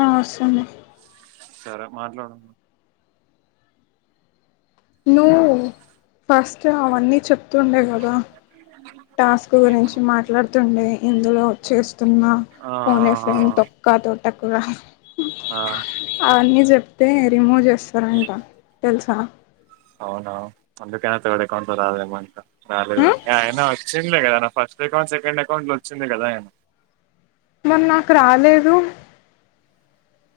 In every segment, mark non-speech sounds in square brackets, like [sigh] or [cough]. అ ఒస్తుంది సరే మాట్లాడు నువ్ ఫస్ట్ అవన్నీ చెప్తుండే కదా టాస్క్ ఏంటి గురించి మాట్లాడుతుండే ఇందులో చేస్తున్న ఆ ఫో నే ఫ్రెండ్ తొక్కా తోటకూర ఆ అవన్నీ చెప్ ప్తే రిమూవ్ చేస్తారంట తెలుసా అవును అందుకే థర్డ్ అకౌట్ లొ రాదేమో ఇంకా రాలె స్ట్ అకౌట్ సెకండ్ అకౌంట్ వచ్చింది కదా మరి నాకు రాలేదు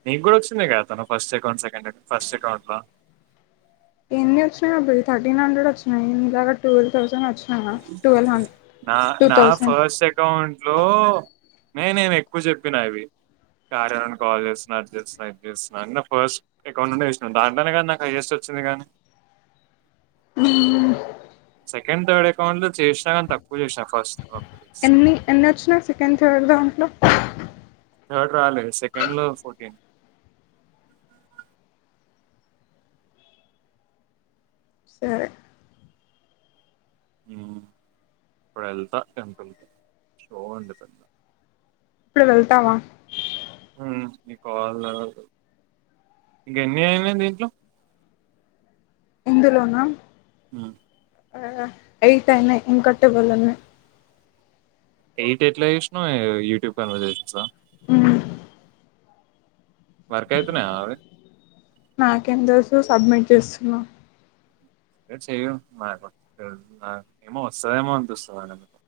నీకు కూడా వచ్చింది కాదా తన first account second account first account లో ఎన్ని వచ్చినయి అబ్బయి థర్టీన్ హండ్రెడ్ వచ్చినయి ఇలాగా ట్వల్ థౌసండ్ వచ్ నా నా థౌసండ్ ఫస్ట్ అకౌంట్లు నేనేం ఎక్కువ చెప్పినా ఇవి కార్యా నుండి కాల్ చేస్తున్న అది చేస్తున్న ఇది చేస్తున్న న ఫస్ట్ అకౌంట్ నుండే చేశినా దాంట్లనే నాకు హైయెస్ట్ వచ్ చింది గాని ఉమ్మ్ సెకండ్ థర్డ్ అకౌంట్ లో చేష్నా కాని తక్కువ చేసిన ఫస్ట్ అ ఎన్ని ఎన్ని అచ్చినాయి సెకండ్ థర్డ్ దాంట్లో థర్డ్ రాలె సెకండ్ లో ఫోర్టీన్ సరె ఉమ్ ఇప్పుడెళ్తా టెంపుల్కి షో ఉంది పెద్ద ఇప్పుడు వెళ్తావా ఉమ్ ఇ కాల్ ఇంక ఎన్ని అయినయి దీంట్లో ఇందులోనా ఉ ఆ ఎయిటయినయ్ ఇంకా ట్వెల్వ్ ఉన్నాయ్ ఎయిట్ ఎట్ల చేష్నవ్ యూట్యూబ్ ఛానల్ చూస [inaudible] ఉమ్ వర్కయితున్నయా అవి నాకేం తెలుసు సబ్మిట్ చేస్తున్నా సరే చెయ్యు ఆ అకౌంట్ నాకు ఏమో వస్తదేమో అనిపిస్తుంది నాకెందుకో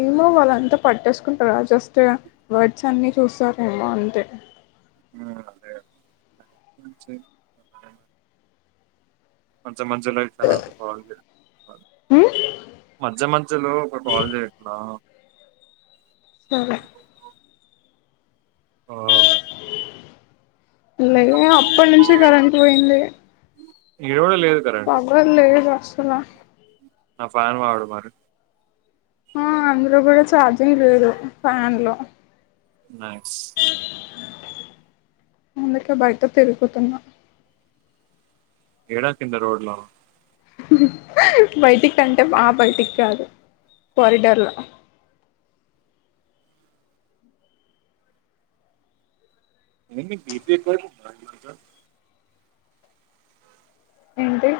ఏమో వాళ్ళంతా పట్టేసుకుంటరా జస్ట్ వర్డ్స్ అన్ని చూస్తరేమో అంతే ఉమ్ అదే అదే బయట్నుంచి [inaudible] [unintelligible] [unintelligible] అంత మంచిగ లేదు నాకు ఆరోగ్యం ఉమ్ మజ్జ మజ్జలో ఒక కాల్ చేయట్లా సరె ఆ లే అప్పట్నుంచి కరెంట్ పోయింది ఈడ కూడా లేదు కరెంట్ పవర్ లేదు అస్సల నా ఫ్యాన్ వాడు మరి ఆ అందులో కూడ ఛార్జింగ్ లేదు ఫ్యాన్లో నైస్ అందుకే బయట తిరుగుతున్న ఏడ కింద రోడ్లో నా హు హు హ్ బైటికంటే ఆ బైటిక్కాదు కారిడార్ల ఏంది నిక్ బీపీ ఎక్కువైతుందా ఈరోజు ఏంటి?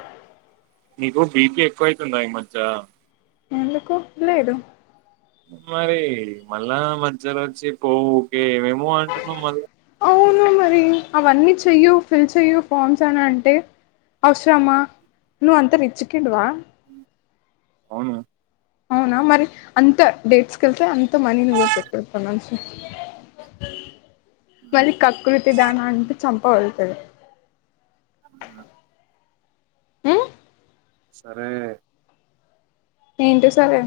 నీకు బీపీ ఎక్కువ అయితుందా ఈ మజ్జ ఎందుకు లేదు మరి మళ్ళా మజ్జలోచ్చి పో ఊకే ఏమేమో అంటున్నవ్ మళ్ళ అవును మరి అవన్నీ చెయ్యూ ఫిల్ చెయ్యూ ఫార్మ్సని అంటె అవ్సరమా నువ్వంత రిచ్ కిడ్వా అవును అవునా మరి అంత డేట్స్కెల్తే అంత మనీ నువ్వే పెట్టు ఇప్పట్నుంచి ఉమ్, మళ్లి కకృతి దాన అంటే చెంపవగుల్తది ఉమ్ ఉమ్ సరే ఏంటి సరె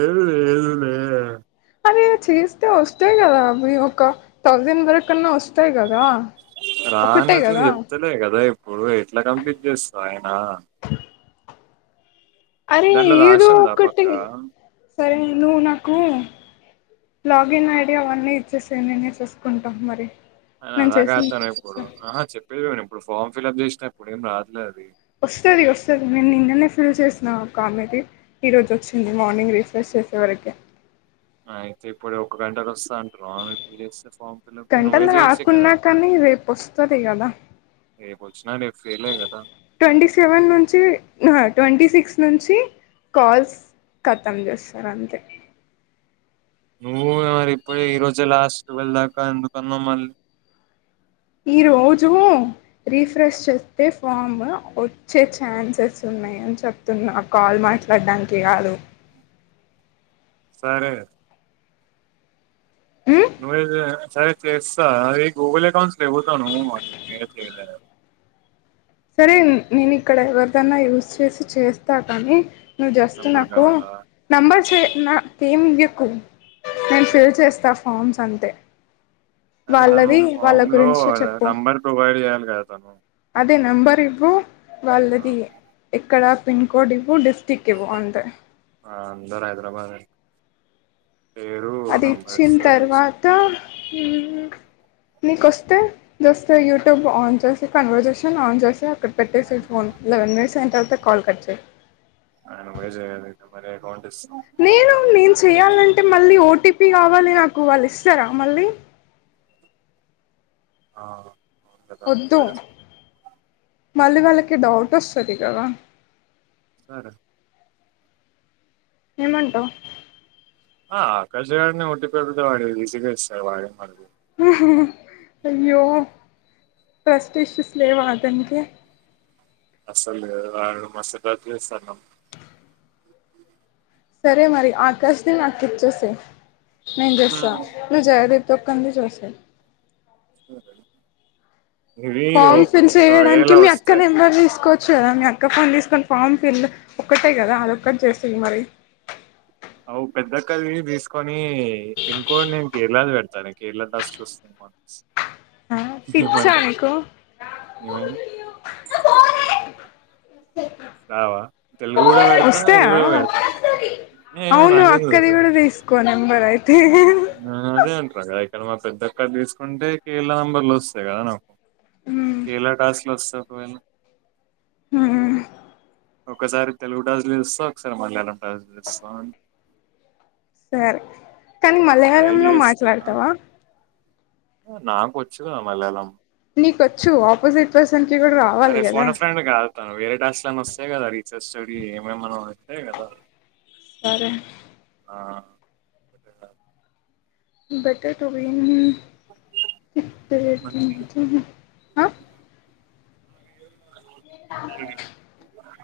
ఏం లేదు లేదు లేదు కద మరి చేస్తే వస్తయి కదా అవి ఒక థౌజండ్ వరకన్నా వస్తయి కదా ఒకటే రాన్నట్లు కదా చెప్తలే కద ఇప్పుడు ఎట్ల కంప్లీట్ చేస్త అయినా అరే ఏదో రాసిందా పక్క ఒక్కటి సరె నువ్వు నాకు లాగిన్ ఐడి అవన్నీ ఇచ్చేసై నేనె చూసుకుంట మరి ఆ నేను అలాగ చేసి నీకు ఇచ్చేస్తా అతనిప్పుడు ఆహ చెప్పేదిను ఇప్పుడు ఫామ్ ఫిలిప్ చేసినప్పుడే ఏం రాట్లేదది వస్తది వస్తది నేను నిన్ననే ఫిల్ చేసిన ఒకామెది ఈ రోజు వచ్చింది మార్నింగ్ రిఫ్రెష్ చేసేవరకి అయితిప్పుడు ఒక గంటకొస్తది అంటరు అవును ఇప్పుడు చేస్తే ఫామ్ ఫిల్అప్ నువ్వే గంటల చేయొచ్చు కదా రాకున్నా కానీ రేపోస్తది కదా రేపోచ్చినా నేన్ ఫెయిలే కదా ట్వంటీ సెవెన్ నుంచి హ ట్వంటీ సిక్స్ నుంచి కాల్స్ కతం చేస్తర అంతె నువ్వు గా మరి ఇప్పుడే ఈ రోజే లాస్ట్ టువెల్ దాకా ఎందుకన్నావ్ మళ్ ఈ రోజు రిఫ్రెష్ చేస్తే ఫామ్ వచ్చే ఛాన్సెస్ ఉన్ ఉన్నాయని చెప్తున్నా కాల్ మాట్లాడ్డానికి కాదు సరే ఉమ్ నువ్ ఏదో సరే చేస్తా అది గూగుల్ అకౌంట్స్ లేపోతా నువె లే [unintelligible] సరే నేనిక్కడ ఎవరిదైనా యూస్ చేసి చేస్తా కాని నువ్వు జస్ట్ నంబర్ నాకు కావాలా నంబర్ చే నా కేమ్ ఇయ్యకు నేను మరి ఫిల్ చేస్తా ఫార్మ్స్ అంతే అరే తను వాళ్ళది వాళ్ళ ఫామ్ లో గురించి చెప్పు నంబర్ ప్రొవైడ్ చేయాలి కదా తను తే నంబర్ ఇవ్వు ఆ, వాళ్ళది ఎక్కడ పిన్ కోడ్ ఇవు డిస్టిక్ ఇవ్వు అంతే ఆ అందర్ హైదరాబాద్ ఏ అది ఇచ్చిన్ తర్వాత ఉమ్ నీ కొస్తే జస్ట్ యూట్యూబ్ ఆన్ చేసి కన్వర్సేషన్ ఆన్ చేసి అక్కడ పెట్టేసెయ్ ఫోన్ లెవెన్ మినిట్స్ అయిన తర్వాత కాల్ కట్చెయ్ అయినా నువ్వే జేయాలి మరి అకౌంట్ ఇస్సే లేదు నేను చెయాలంటే మళ్ళీ ఓటీపీ కావాలి నాకు వాళ్ళు ఇస్తరా మళ్ళీ ఆ అవును కదా వద్దు సరే సరే మళ్ళీ వాళ్ళకి డౌట్ వస్తది కదా సరే ఏమంటవ్ ఆ ఆకాశగాడినే ఓటీపీ అడిగితే వాడే ఈసి గ ఇస్తాడు వాడే మనకి ఉమ్ హ్ అయ్యో ట్రస్ట్ ఇష్యూస్ లేవా అతనికి అస్సలు లేదు ఆడు మస్తు తగ్లీస్తన్నం సరే మరి ఆకాష్ ని నాకు ఇచ్చేసేయ్ నేను చేస్తా నువ్వు జగే తొక్కంది చూస్తాయి ఇవి ఫామ్ ఫిల్ ఒకవేళ చేయడానికి మీ అక్క వస్తే నెంబర్ తీసుకో చ్చు కదా మీ అక్క ఫోన్ తీసుకొని ఫామ్ ఫిల్ ఒక్కటే కదా అదొక్కటి చేసేయ్ మరి అవు పెద్దక్కది తీసుకొని పిన్ కోడ్ నేన్ కేరళది వెడ్ తను కేర్ల టాస్క్లు వస్తాయి మక్స్ ఆ పిచ్చా నీకు ఏమైంది రావా తెలుగు కూడా పెడతా వస్తయ ఇది కూడా పెడతా ఏమో అవును నాకేం అక్కది తెలుసు కూడా తీస్కో నెంబర్ అయితే ఆ అదే అంటారు కదా ఇక్కడ మా పెద్దక్కది తీసుకుంటే కీల్ల నెంబర్లోస్తాయి కదా నాకు ఉమ్ కీళ్ల టాస్క్లొస్తే ఒకవేల ఉహు ఒకసారి తెలుగు టాస్కూల్ ఇస్తా ఒకసారి మలయాళం టాస్కూల్ ఇస్తా అని సరే కానీ మలయాళంలో మాట్లాడుతవా ఓ నాకోచ్చు గా మల్యాలం నీకొచ్చు ఆపోజిట్ పర్సన్ కి కూడా రావాలి కదా తన వేరే టాస్క్ లన్న వస్తాయి కదా రీసెర్చ్ స్టడీ ఏమేమన్న వస్తాయి కదా సరే ఆ బెటర్ టువి ఆ [unintelligible]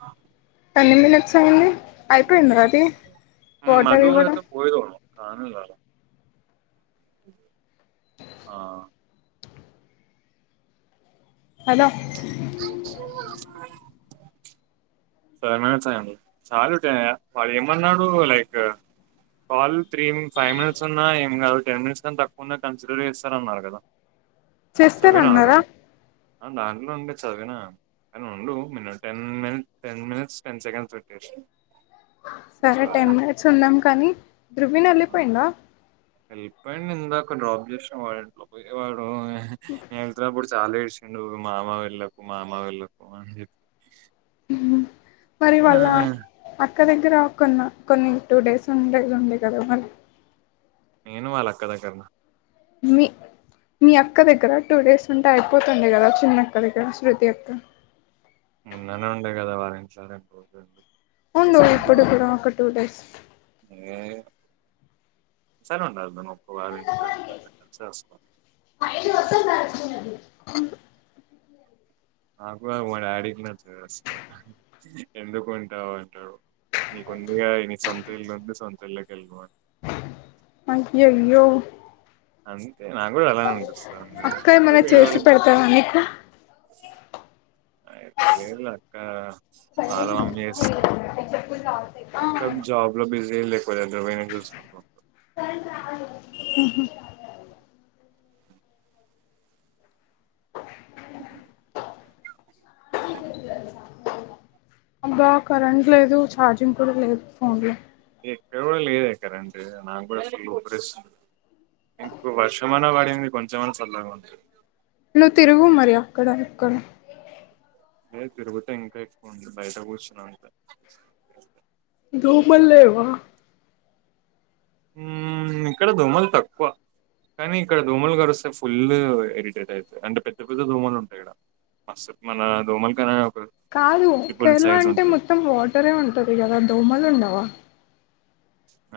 ఎన్ని మినిట్స్ అయింది అయిపోయిందది వాటర్ ఇవ్వడం కానులారా ఆ హలో [unintelligible] ఫైవ్ మినిట్స్ అయింది చాలు ద్ వాడు ఏమన్నాడు like call three five minutes ఉన్నా ఏం గాదు టెన్ మినిట్స్ కాన్ తక్కువ ఉన్నా కన్సిడర్ చేస్తాన్నానరు గదా చేస్తానన్నారా ఆ దాంట్లో ఉండే చదివినా కానీ ఉండు minute and minute ten minutes ten seconds పెట్టేసేయ్ సరే టెన్ మినిట్స్ ఉందం కానీ రుకగిన్ ఆ, వెళ్ళిపోయీడా వెళ్ళిపోయింది ఇందాక డ్రాప్ చేసినాం వాల్ ఇంట్లో పోయ వాడు నేను వెళ్తునప్పుడు చాలా ఏడ్చిండు మామ వెళ్ళకు మామ వెళ్ళకు అన్ జెప్పి మరి వాళ్ళ అత్ క్క దగ్గర కొన్నా కొన్ని టూ డేస్ ఉండే దుండే గదా మరి నేను వాల్ అక్క దగ్గర్నా మీ మీ అక్క దగ్గర టూ డేస్ ఉంటే అయిపోతుండే గదా చిన్నక్క దగ్గర శృతి అక్క మోన్ననే ఉండే కదా వారిఛాన్ ఉండు ఇప్పుడు కూడా ఒక టూ డేస్ అస్సలు ఉండను [unintelligible] ఫైల్ ఒక్కటి మార్చుకున్నది నాకు గద్ మా డాడీకి నచ్చదు అసలు ఎందుకు ఉంటావ్ అంటాడు నీకుందిగా నీ సొంత ఇళ్ళుంది సొంత ఇళ్ళకి వెళ్ళిపో అంటాడు అయ్యయ్యో నాక్ గూడా అలానే అనిపిస్తాది ఎందుకె అక్క ఎందుకు ఏమైనా చేసి వేరేవాళ్ళింటికెళ్లి పెడతావా నీకు అయితే లేదు ఇగ అక్క ఆగమాగం చేస్తూ పక్క జాబ్ లో బిజీ లేకపోతే చూసుకుంటా ఉహ్ అబ్బా కరెంట్ లేదు ఛార్జింగ్ కూడా లేదు ఫోన్ లో ఇక్కడ గూడా లేదే కరెంట్ నా గూడా ఫుల్లు ఉభరిస్తుంది మీకు వర్షమాన వాడింది కొంచం మన్నా చల్లగూన్ నువ్ తిరుగు మరి అక్కడ అక్కడ ఏ తిరుగుతే ఇంకా ఎక్కువ ఉంది బయట కూర్చున్న అంత దోమలు లేవా ఉమ్ ఇక్కడ దోమలు తక్కువ కానీ ఇక్కడ దోమలు కరుస్తే ఫుల్ ఎరిటేట్ అయితది అంటే పెద్ద పెద్ద దోమలు ఉంటాయి ఇడ అసల్ మన దోమల్ కనే కాదు కేరళ అంటే మొత్తం వాటరే ఉంటది గదా దోమలు ఉండవా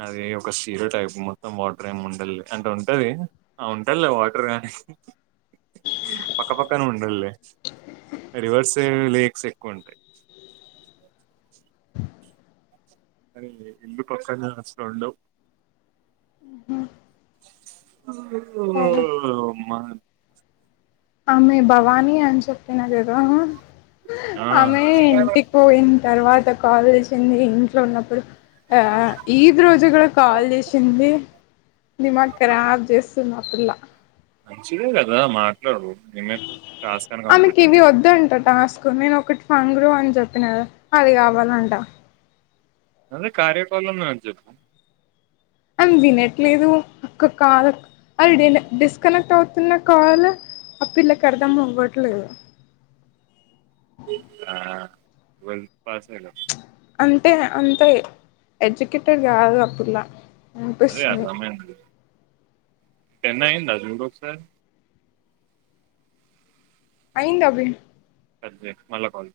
అది ఒక సీరో టైప్ మొత్తం వాటర్ ఏం ఉండాద్లే అంటే ఉంటది ఆ ఉంటద్లే వాటర్ గాని పక్క పక్కనే ఉండదలే రివర్స్ లేక్స్ ఎక్కువుంటాయి అరే ఇళ్లు పక్కనే కష్టం ఉండలెవ్ హ సరే మ ఆమె భవానీ అన్ చెప్పిన గదా హ ఆ ఆమె ఇంటికి పోయిన తర్వాత కాల్ జేసింది ఇంట్లో ఉన్నప్పుడు ఆ ఈద్ రోజుగా కాల్ జేసింది ధీమాక్ ఖరాబ్ జేస్తుందా పిల్ల మంచిదే గదా మాట్లాడు నిన్నటి టాస్క్ అని ఆమెకి కంప్లీట్ ఇవి అవుతుంది వద్దంట టాస్క్ నేను ఒకటి ఫంగరు అని జేప్పిన గదా అది కావాలంట అది కార్యకోలంన్న చేప్పు అని తినట్లేదు అక్క కాల అది డిలే డిస్కనెక్ట్ అవుతున్న కాల్ ఆ పిల్లకి అర్ధం అవ్వట్లేదు ఆ ట్వల్వ్ పాస్ ఐన అంటే అంతే ఎడ్యుకేటెడ్ గాదు ఆ పిల్ల అవ్వే అ అనిపిస్తుంది రమ్మేయన్ టెన్ అయిందా జూడు ఒకసారి అయింది అభి కట్ జేయ్ మళ్ళా కాల్